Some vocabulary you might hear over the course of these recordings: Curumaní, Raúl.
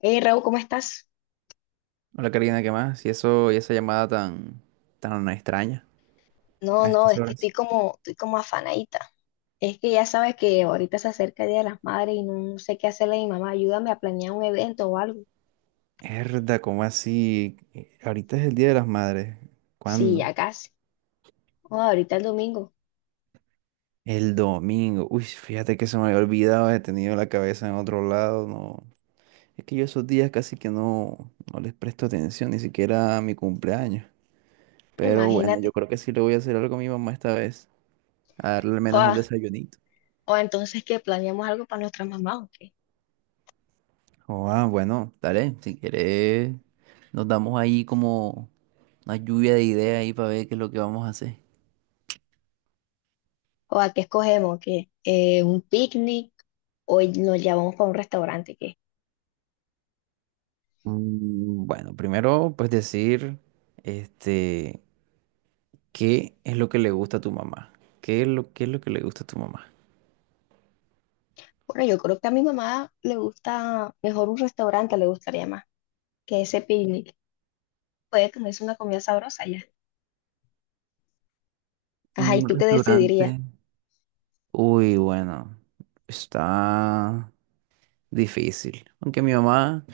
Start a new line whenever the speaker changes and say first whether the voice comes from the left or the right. left: Hey Raúl, ¿cómo estás?
right: Hola Karina, ¿qué más? Y eso, y esa llamada tan extraña
left: No,
right: a
left: no,
right: estas
left: es que
right: horas.
left: estoy como afanadita. Es que ya sabes que ahorita se acerca el Día de las Madres y no sé qué hacerle a mi mamá. Ayúdame a planear un evento o algo.
right: Herda, ¿cómo así? Ahorita es el Día de las Madres.
left: Sí,
right: ¿Cuándo?
left: ya casi. O ahorita el domingo.
right: El domingo. Uy, fíjate que se me había olvidado, he tenido la cabeza en otro lado. No. Es que yo esos días casi que no les presto atención, ni siquiera a mi cumpleaños. Pero bueno, yo
left: Imagínate.
right: creo que sí le voy a hacer algo a mi mamá esta vez. A darle al menos un
left: O,
right: desayunito.
left: o entonces que planeamos algo para nuestras mamás o qué.
right: Oh, bueno, dale, si quieres, nos damos ahí como. Una lluvia de ideas ahí para ver qué es lo que vamos a hacer.
left: O a qué escogemos, que un picnic o nos llevamos para un restaurante, ¿qué?
right: Bueno, primero pues decir, este, ¿qué es lo que le gusta a tu mamá? ¿Qué es lo que le gusta a tu mamá?
left: Bueno, yo creo que a mi mamá le gusta mejor un restaurante, le gustaría más que ese picnic. Puede comerse una comida sabrosa ya. Ajá, ¿y
right: Un
left: tú qué decidirías?
right: restaurante. Uy, bueno, está difícil. Aunque mi mamá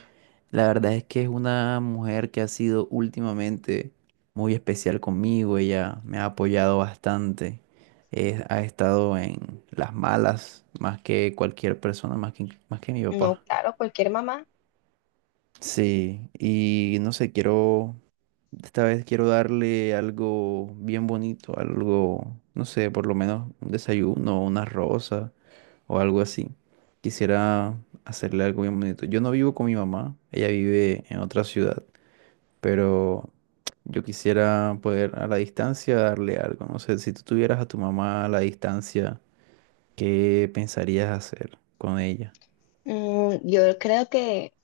right: La verdad es que es una mujer que ha sido últimamente muy especial conmigo. Ella me ha apoyado bastante. Ha estado en las malas más que cualquier persona, más que mi
left: No,
right: papá.
left: claro, cualquier mamá.
right: Sí, y no sé, esta vez quiero darle algo bien bonito, algo, no sé, por lo menos un desayuno, una rosa o algo así. Quisiera hacerle algo bien bonito. Yo no vivo con mi mamá, ella vive en otra ciudad, pero yo quisiera poder a la distancia darle algo. No sé, si tú tuvieras a tu mamá a la distancia, ¿qué pensarías hacer con ella?
left: Yo creo que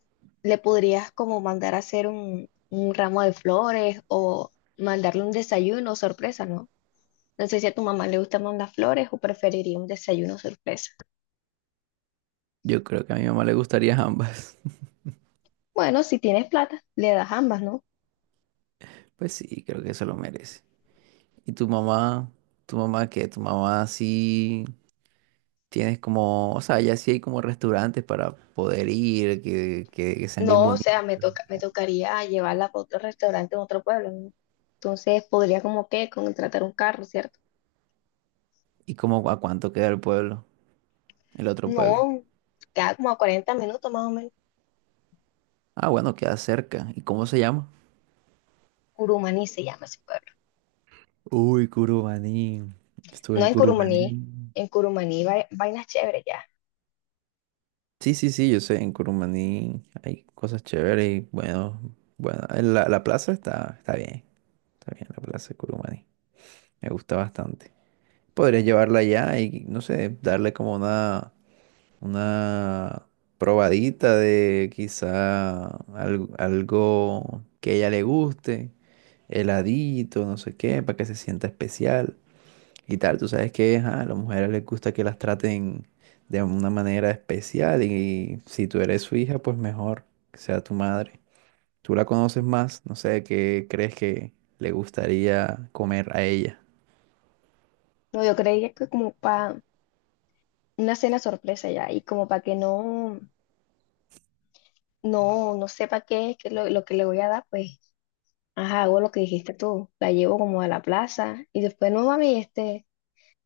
left: le podrías como mandar a hacer un ramo de flores o mandarle un desayuno sorpresa, ¿no? No sé si a tu mamá le gusta mandar flores o preferiría un desayuno sorpresa.
right: Yo creo que a mi mamá le gustaría ambas.
left: Bueno, si tienes plata, le das ambas, ¿no?
right: Pues sí, creo que eso lo merece. ¿Y tu mamá? ¿Tu mamá qué? ¿Tu mamá sí tienes como, o sea, ya sí hay como restaurantes para poder ir, que sean bien
left: No, o
right: bonitos?
left: sea, me tocaría llevarla a otro restaurante en otro pueblo, ¿no? Entonces podría como que contratar un carro, ¿cierto?
right: ¿Y cómo a cuánto queda el otro pueblo?
left: No, queda como a 40 minutos más o menos.
right: Ah, bueno, queda cerca. ¿Y cómo se llama?
left: Curumaní se llama ese pueblo.
right: Uy, Curumaní. Estuve
left: No
right: en
left: en Curumaní,
right: Curumaní.
left: en Curumaní vainas chéveres ya.
right: Sí, sí, sí, yo sé, en Curumaní hay cosas chéveres y bueno, bueno, en la plaza está bien la plaza de Curumaní. Me gusta bastante. Podrías llevarla allá y, no sé, darle como una probadita de quizá algo que a ella le guste, heladito, no sé qué, para que se sienta especial, y tal. Tú sabes que ajá, a las mujeres les gusta que las traten de una manera especial y si tú eres su hija, pues mejor que sea tu madre. Tú la conoces más, no sé qué crees que le gustaría comer a ella.
left: No, yo creía que como para una cena sorpresa ya y como para que no sepa qué es que lo que le voy a dar, pues, ajá, hago lo que dijiste tú. La llevo como a la plaza y después, no mami, este,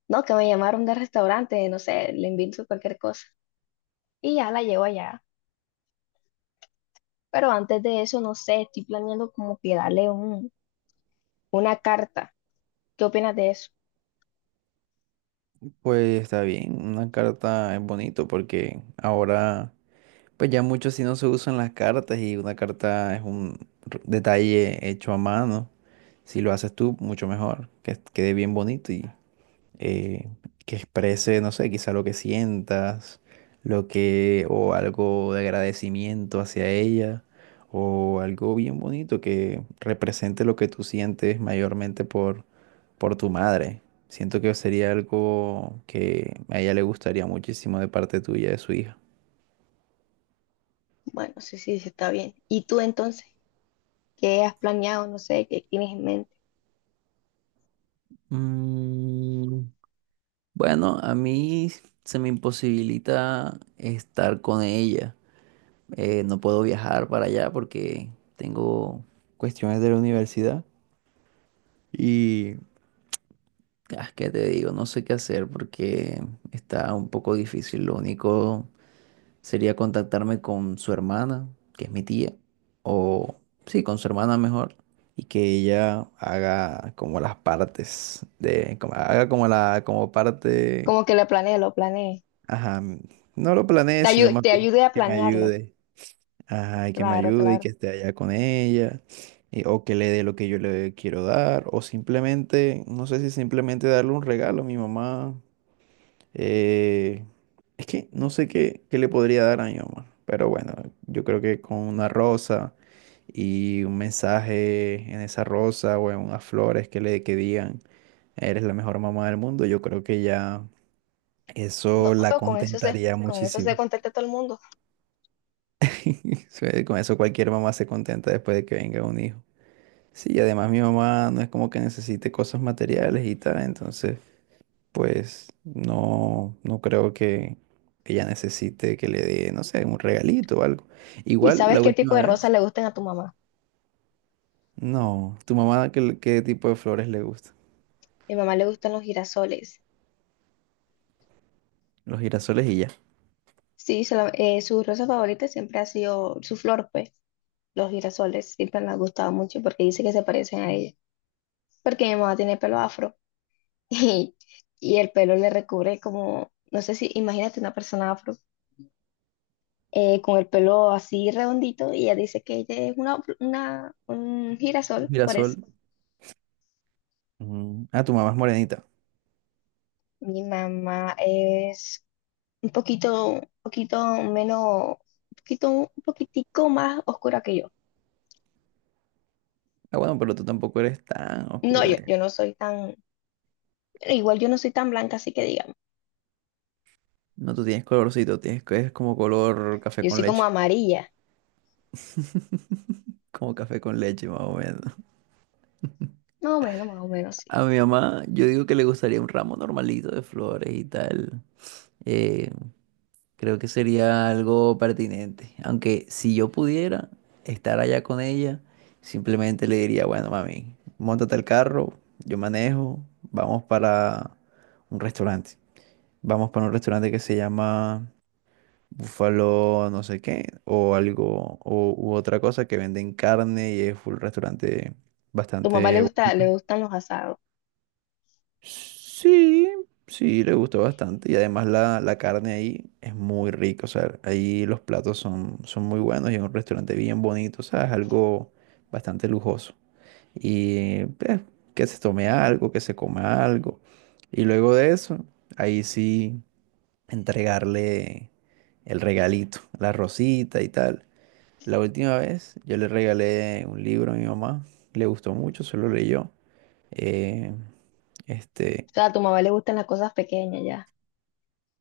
left: no, que me llamaron del restaurante, no sé, le invento cualquier cosa y ya la llevo allá. Pero antes de eso, no sé, estoy planeando como que darle una carta. ¿Qué opinas de eso?
right: Pues está bien, una carta es bonito porque ahora, pues ya mucho así no se usan las cartas y una carta es un detalle hecho a mano. Si lo haces tú, mucho mejor, que quede bien bonito y eh, que exprese, no sé, quizá lo que sientas, o algo de agradecimiento hacia ella, o algo bien bonito que represente lo que tú sientes mayormente por tu madre. Siento que sería algo que a ella le gustaría muchísimo de parte tuya, de su hija.
left: Bueno, sí, sí, sí, está bien. ¿Y tú entonces? ¿Qué has planeado? No sé, ¿qué tienes en mente?
right: Mm, bueno, a mí se me imposibilita estar con ella. No puedo viajar para allá porque tengo cuestiones de la universidad y, ¿qué te digo? No sé qué hacer porque está un poco difícil. Lo único sería contactarme con su hermana, que es mi tía, o sí, con su hermana mejor, y que ella haga como las partes de, como, haga como la, como parte,
left: Como que lo planeé, lo planeé.
right: ajá, no lo planeé,
left: Te
right: sino
left: ayu-
right: más
left: te
right: bien
left: ayudé a
right: que me
left: planearlo.
right: ayude. Ajá, y que me
left: Claro,
right: ayude y que
left: claro.
right: esté allá con ella, o que le dé lo que yo le quiero dar, o simplemente, no sé si simplemente darle un regalo a mi mamá. eh, es que no sé qué le podría dar a mi mamá, pero bueno, yo creo que con una rosa y un mensaje en esa rosa o en unas flores que digan, eres la mejor mamá del mundo, yo creo que ya eso
left: No,
right: la contentaría
left: con eso sé
right: muchísimo.
left: contacta a todo el mundo.
right: Con eso cualquier mamá se contenta después de que venga un hijo. Sí, y además mi mamá no es como que necesite cosas materiales y tal, entonces pues no creo que ella necesite que le dé, no sé, un regalito o algo.
left: ¿Y
right: Igual
left: sabes
right: la
left: qué tipo
right: última
left: de rosas
right: vez,
left: le gustan a tu mamá?
right: no, tu mamá, ¿qué tipo de flores le gusta?
left: A mi mamá le gustan los girasoles.
right: Los girasoles y ya.
left: Sí, su rosa favorita siempre ha sido su flor, pues. Los girasoles siempre le han gustado mucho porque dice que se parecen a ella. Porque mi mamá tiene pelo afro y, y el pelo le recubre como, no sé si, imagínate una persona afro con el pelo así redondito y ella dice que ella es un girasol, por
right: Girasol.
left: eso.
right: Ah, tu mamá es morenita.
left: Mi mamá es un poquito menos, un poquitico más oscura que yo.
right: Ah, bueno, pero tú tampoco eres tan
left: No,
right: oscura.
left: yo,
right: de-
left: yo no soy tan, igual yo no soy tan blanca, así que digamos,
right: No, tú tienes colorcito, tienes que es como color café
left: yo
right: con
left: soy como
right: leche,
left: amarilla,
right: como café con leche más o menos.
left: más o menos, sí.
right: A mi mamá, yo digo que le gustaría un ramo normalito de flores y tal. Eh, Creo que sería algo pertinente. Aunque si yo pudiera estar allá con ella, simplemente le diría, bueno, mami, móntate el carro, yo manejo, vamos para un restaurante. Vamos para un restaurante que se llama Búfalo no sé qué, o algo, u otra cosa que venden carne y es un restaurante
left: Tu mamá le
right: bastante
left: gusta, le
right: bonito.
left: gustan los asados,
right: Sí, sí, le gustó bastante. Y además la carne ahí es muy rica. O sea, ahí los platos son muy buenos y es un restaurante bien bonito. O sea, es algo bastante lujoso. Y pues, que se tome algo, que se coma algo. Y luego de eso, ahí sí, entregarle el regalito, la rosita y tal. La última vez yo le regalé un libro a mi mamá. Le gustó mucho, se lo leyó. Eh, este,
left: o sea, a tu mamá le gustan las cosas pequeñas ya.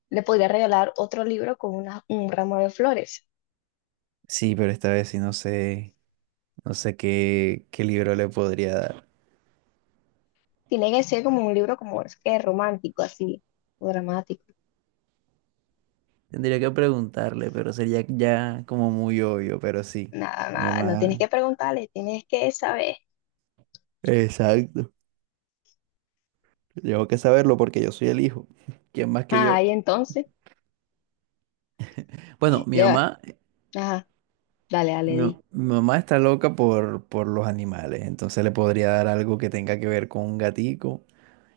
left: Le podría regalar otro libro con un ramo de flores.
right: sí, pero esta vez sí no sé qué libro le podría dar.
left: Tiene que ser como un libro como es que romántico, así, o dramático.
right: Tendría que preguntarle, pero sería ya como muy obvio, pero sí.
left: Nada,
right: Mi
left: nada, no tienes
right: mamá-
left: que preguntarle, tienes que saber.
right: Exacto. Tengo que saberlo porque yo soy el hijo. ¿Quién más que
left: Ajá,
right: yo?
left: y entonces,
right: Bueno,
left: le va, ajá, dale, dale,
right: mi,
left: di.
right: mi mamá está loca por los animales, entonces le podría dar algo que tenga que ver con un gatico.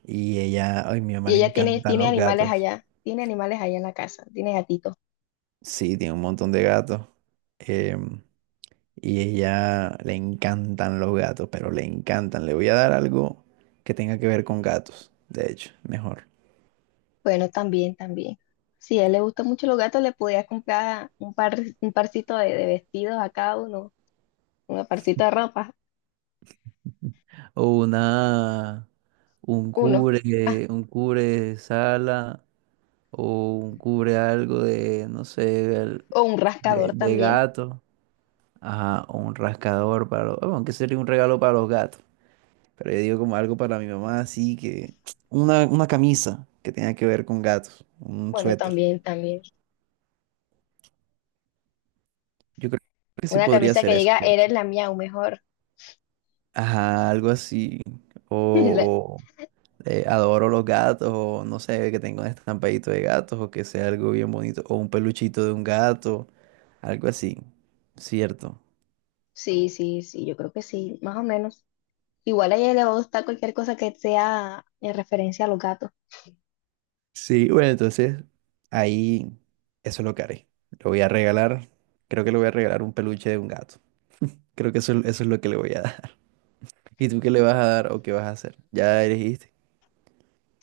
right: Ay, mi mamá
left: Y
right: le
left: ella tiene,
right: encantan los gatos.
left: tiene animales allá en la casa, tiene gatitos.
right: Sí, tiene un montón de gatos. Em, Y ella le encantan los gatos, pero le encantan. Le voy a dar algo que tenga que ver con gatos, de hecho, mejor.
left: Bueno, también, también. Si a él le gustan mucho los gatos, le podías comprar un par, un parcito de vestidos a cada uno, un parcito de ropa,
right: O un
left: uno. Ah,
right: cubre, un cubre sala o un cubre algo de, no sé,
left: o un
right: de,
left: rascador
right: de
left: también.
right: gato. Ajá, o un rascador para los, bueno, aunque sería un regalo para los gatos. Pero yo digo como algo para mi mamá, así que una camisa que tenga que ver con gatos, un
left: Bueno,
right: suéter.
left: también, también.
right: Yo creo que sí
left: Una
right: podría
left: camisa
right: ser
left: que
right: eso,
left: diga,
right: ¿cierto?
left: eres la mía, o mejor.
right: Ajá, algo así. O, o, Adoro los gatos, o no sé, que tenga un estampadito de gatos, o que sea algo bien bonito, o un peluchito de un gato, algo así, ¿cierto?
left: Sí, sí, sí, yo creo que sí, más o menos. Igual a ella le va a gustar cualquier cosa que sea en referencia a los gatos.
right: Sí, bueno, entonces ahí eso es lo que haré. Lo voy a regalar, creo que le voy a regalar un peluche de un gato. Creo que eso es lo que le voy a dar. ¿Y tú qué le vas a dar o qué vas a hacer? Ya elegiste.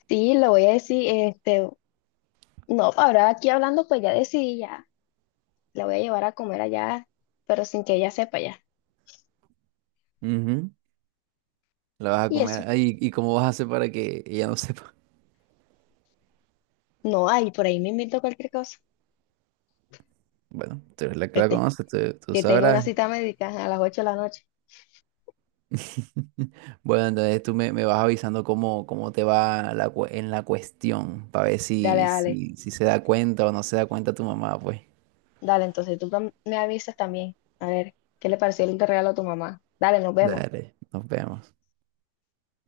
left: Sí, le voy a decir, este, no, ahora aquí hablando, pues ya decidí, ya, la voy a llevar a comer allá, pero sin que ella sepa ya.
right: Ujú. La vas a
left: Y
right: comer.
left: eso,
right: Ay, ¿y cómo vas a hacer para que ella no sepa?
left: no hay, por ahí me invito cualquier cosa.
right: Bueno, tú eres la que la
left: Este,
right: conoce, tú
left: que tengo una
right: sabrás.
left: cita médica a las 8 de la noche.
right: Bueno, entonces tú me vas avisando cómo te va en la cuestión, para ver
left: Dale,
right: si,
left: dale,
right: si, si se da cuenta o no se da cuenta tu mamá, pues.
left: dale, entonces me avisas también. A ver, ¿qué le pareció el regalo a tu mamá? Dale, nos vemos.
right: Dale, nos vemos.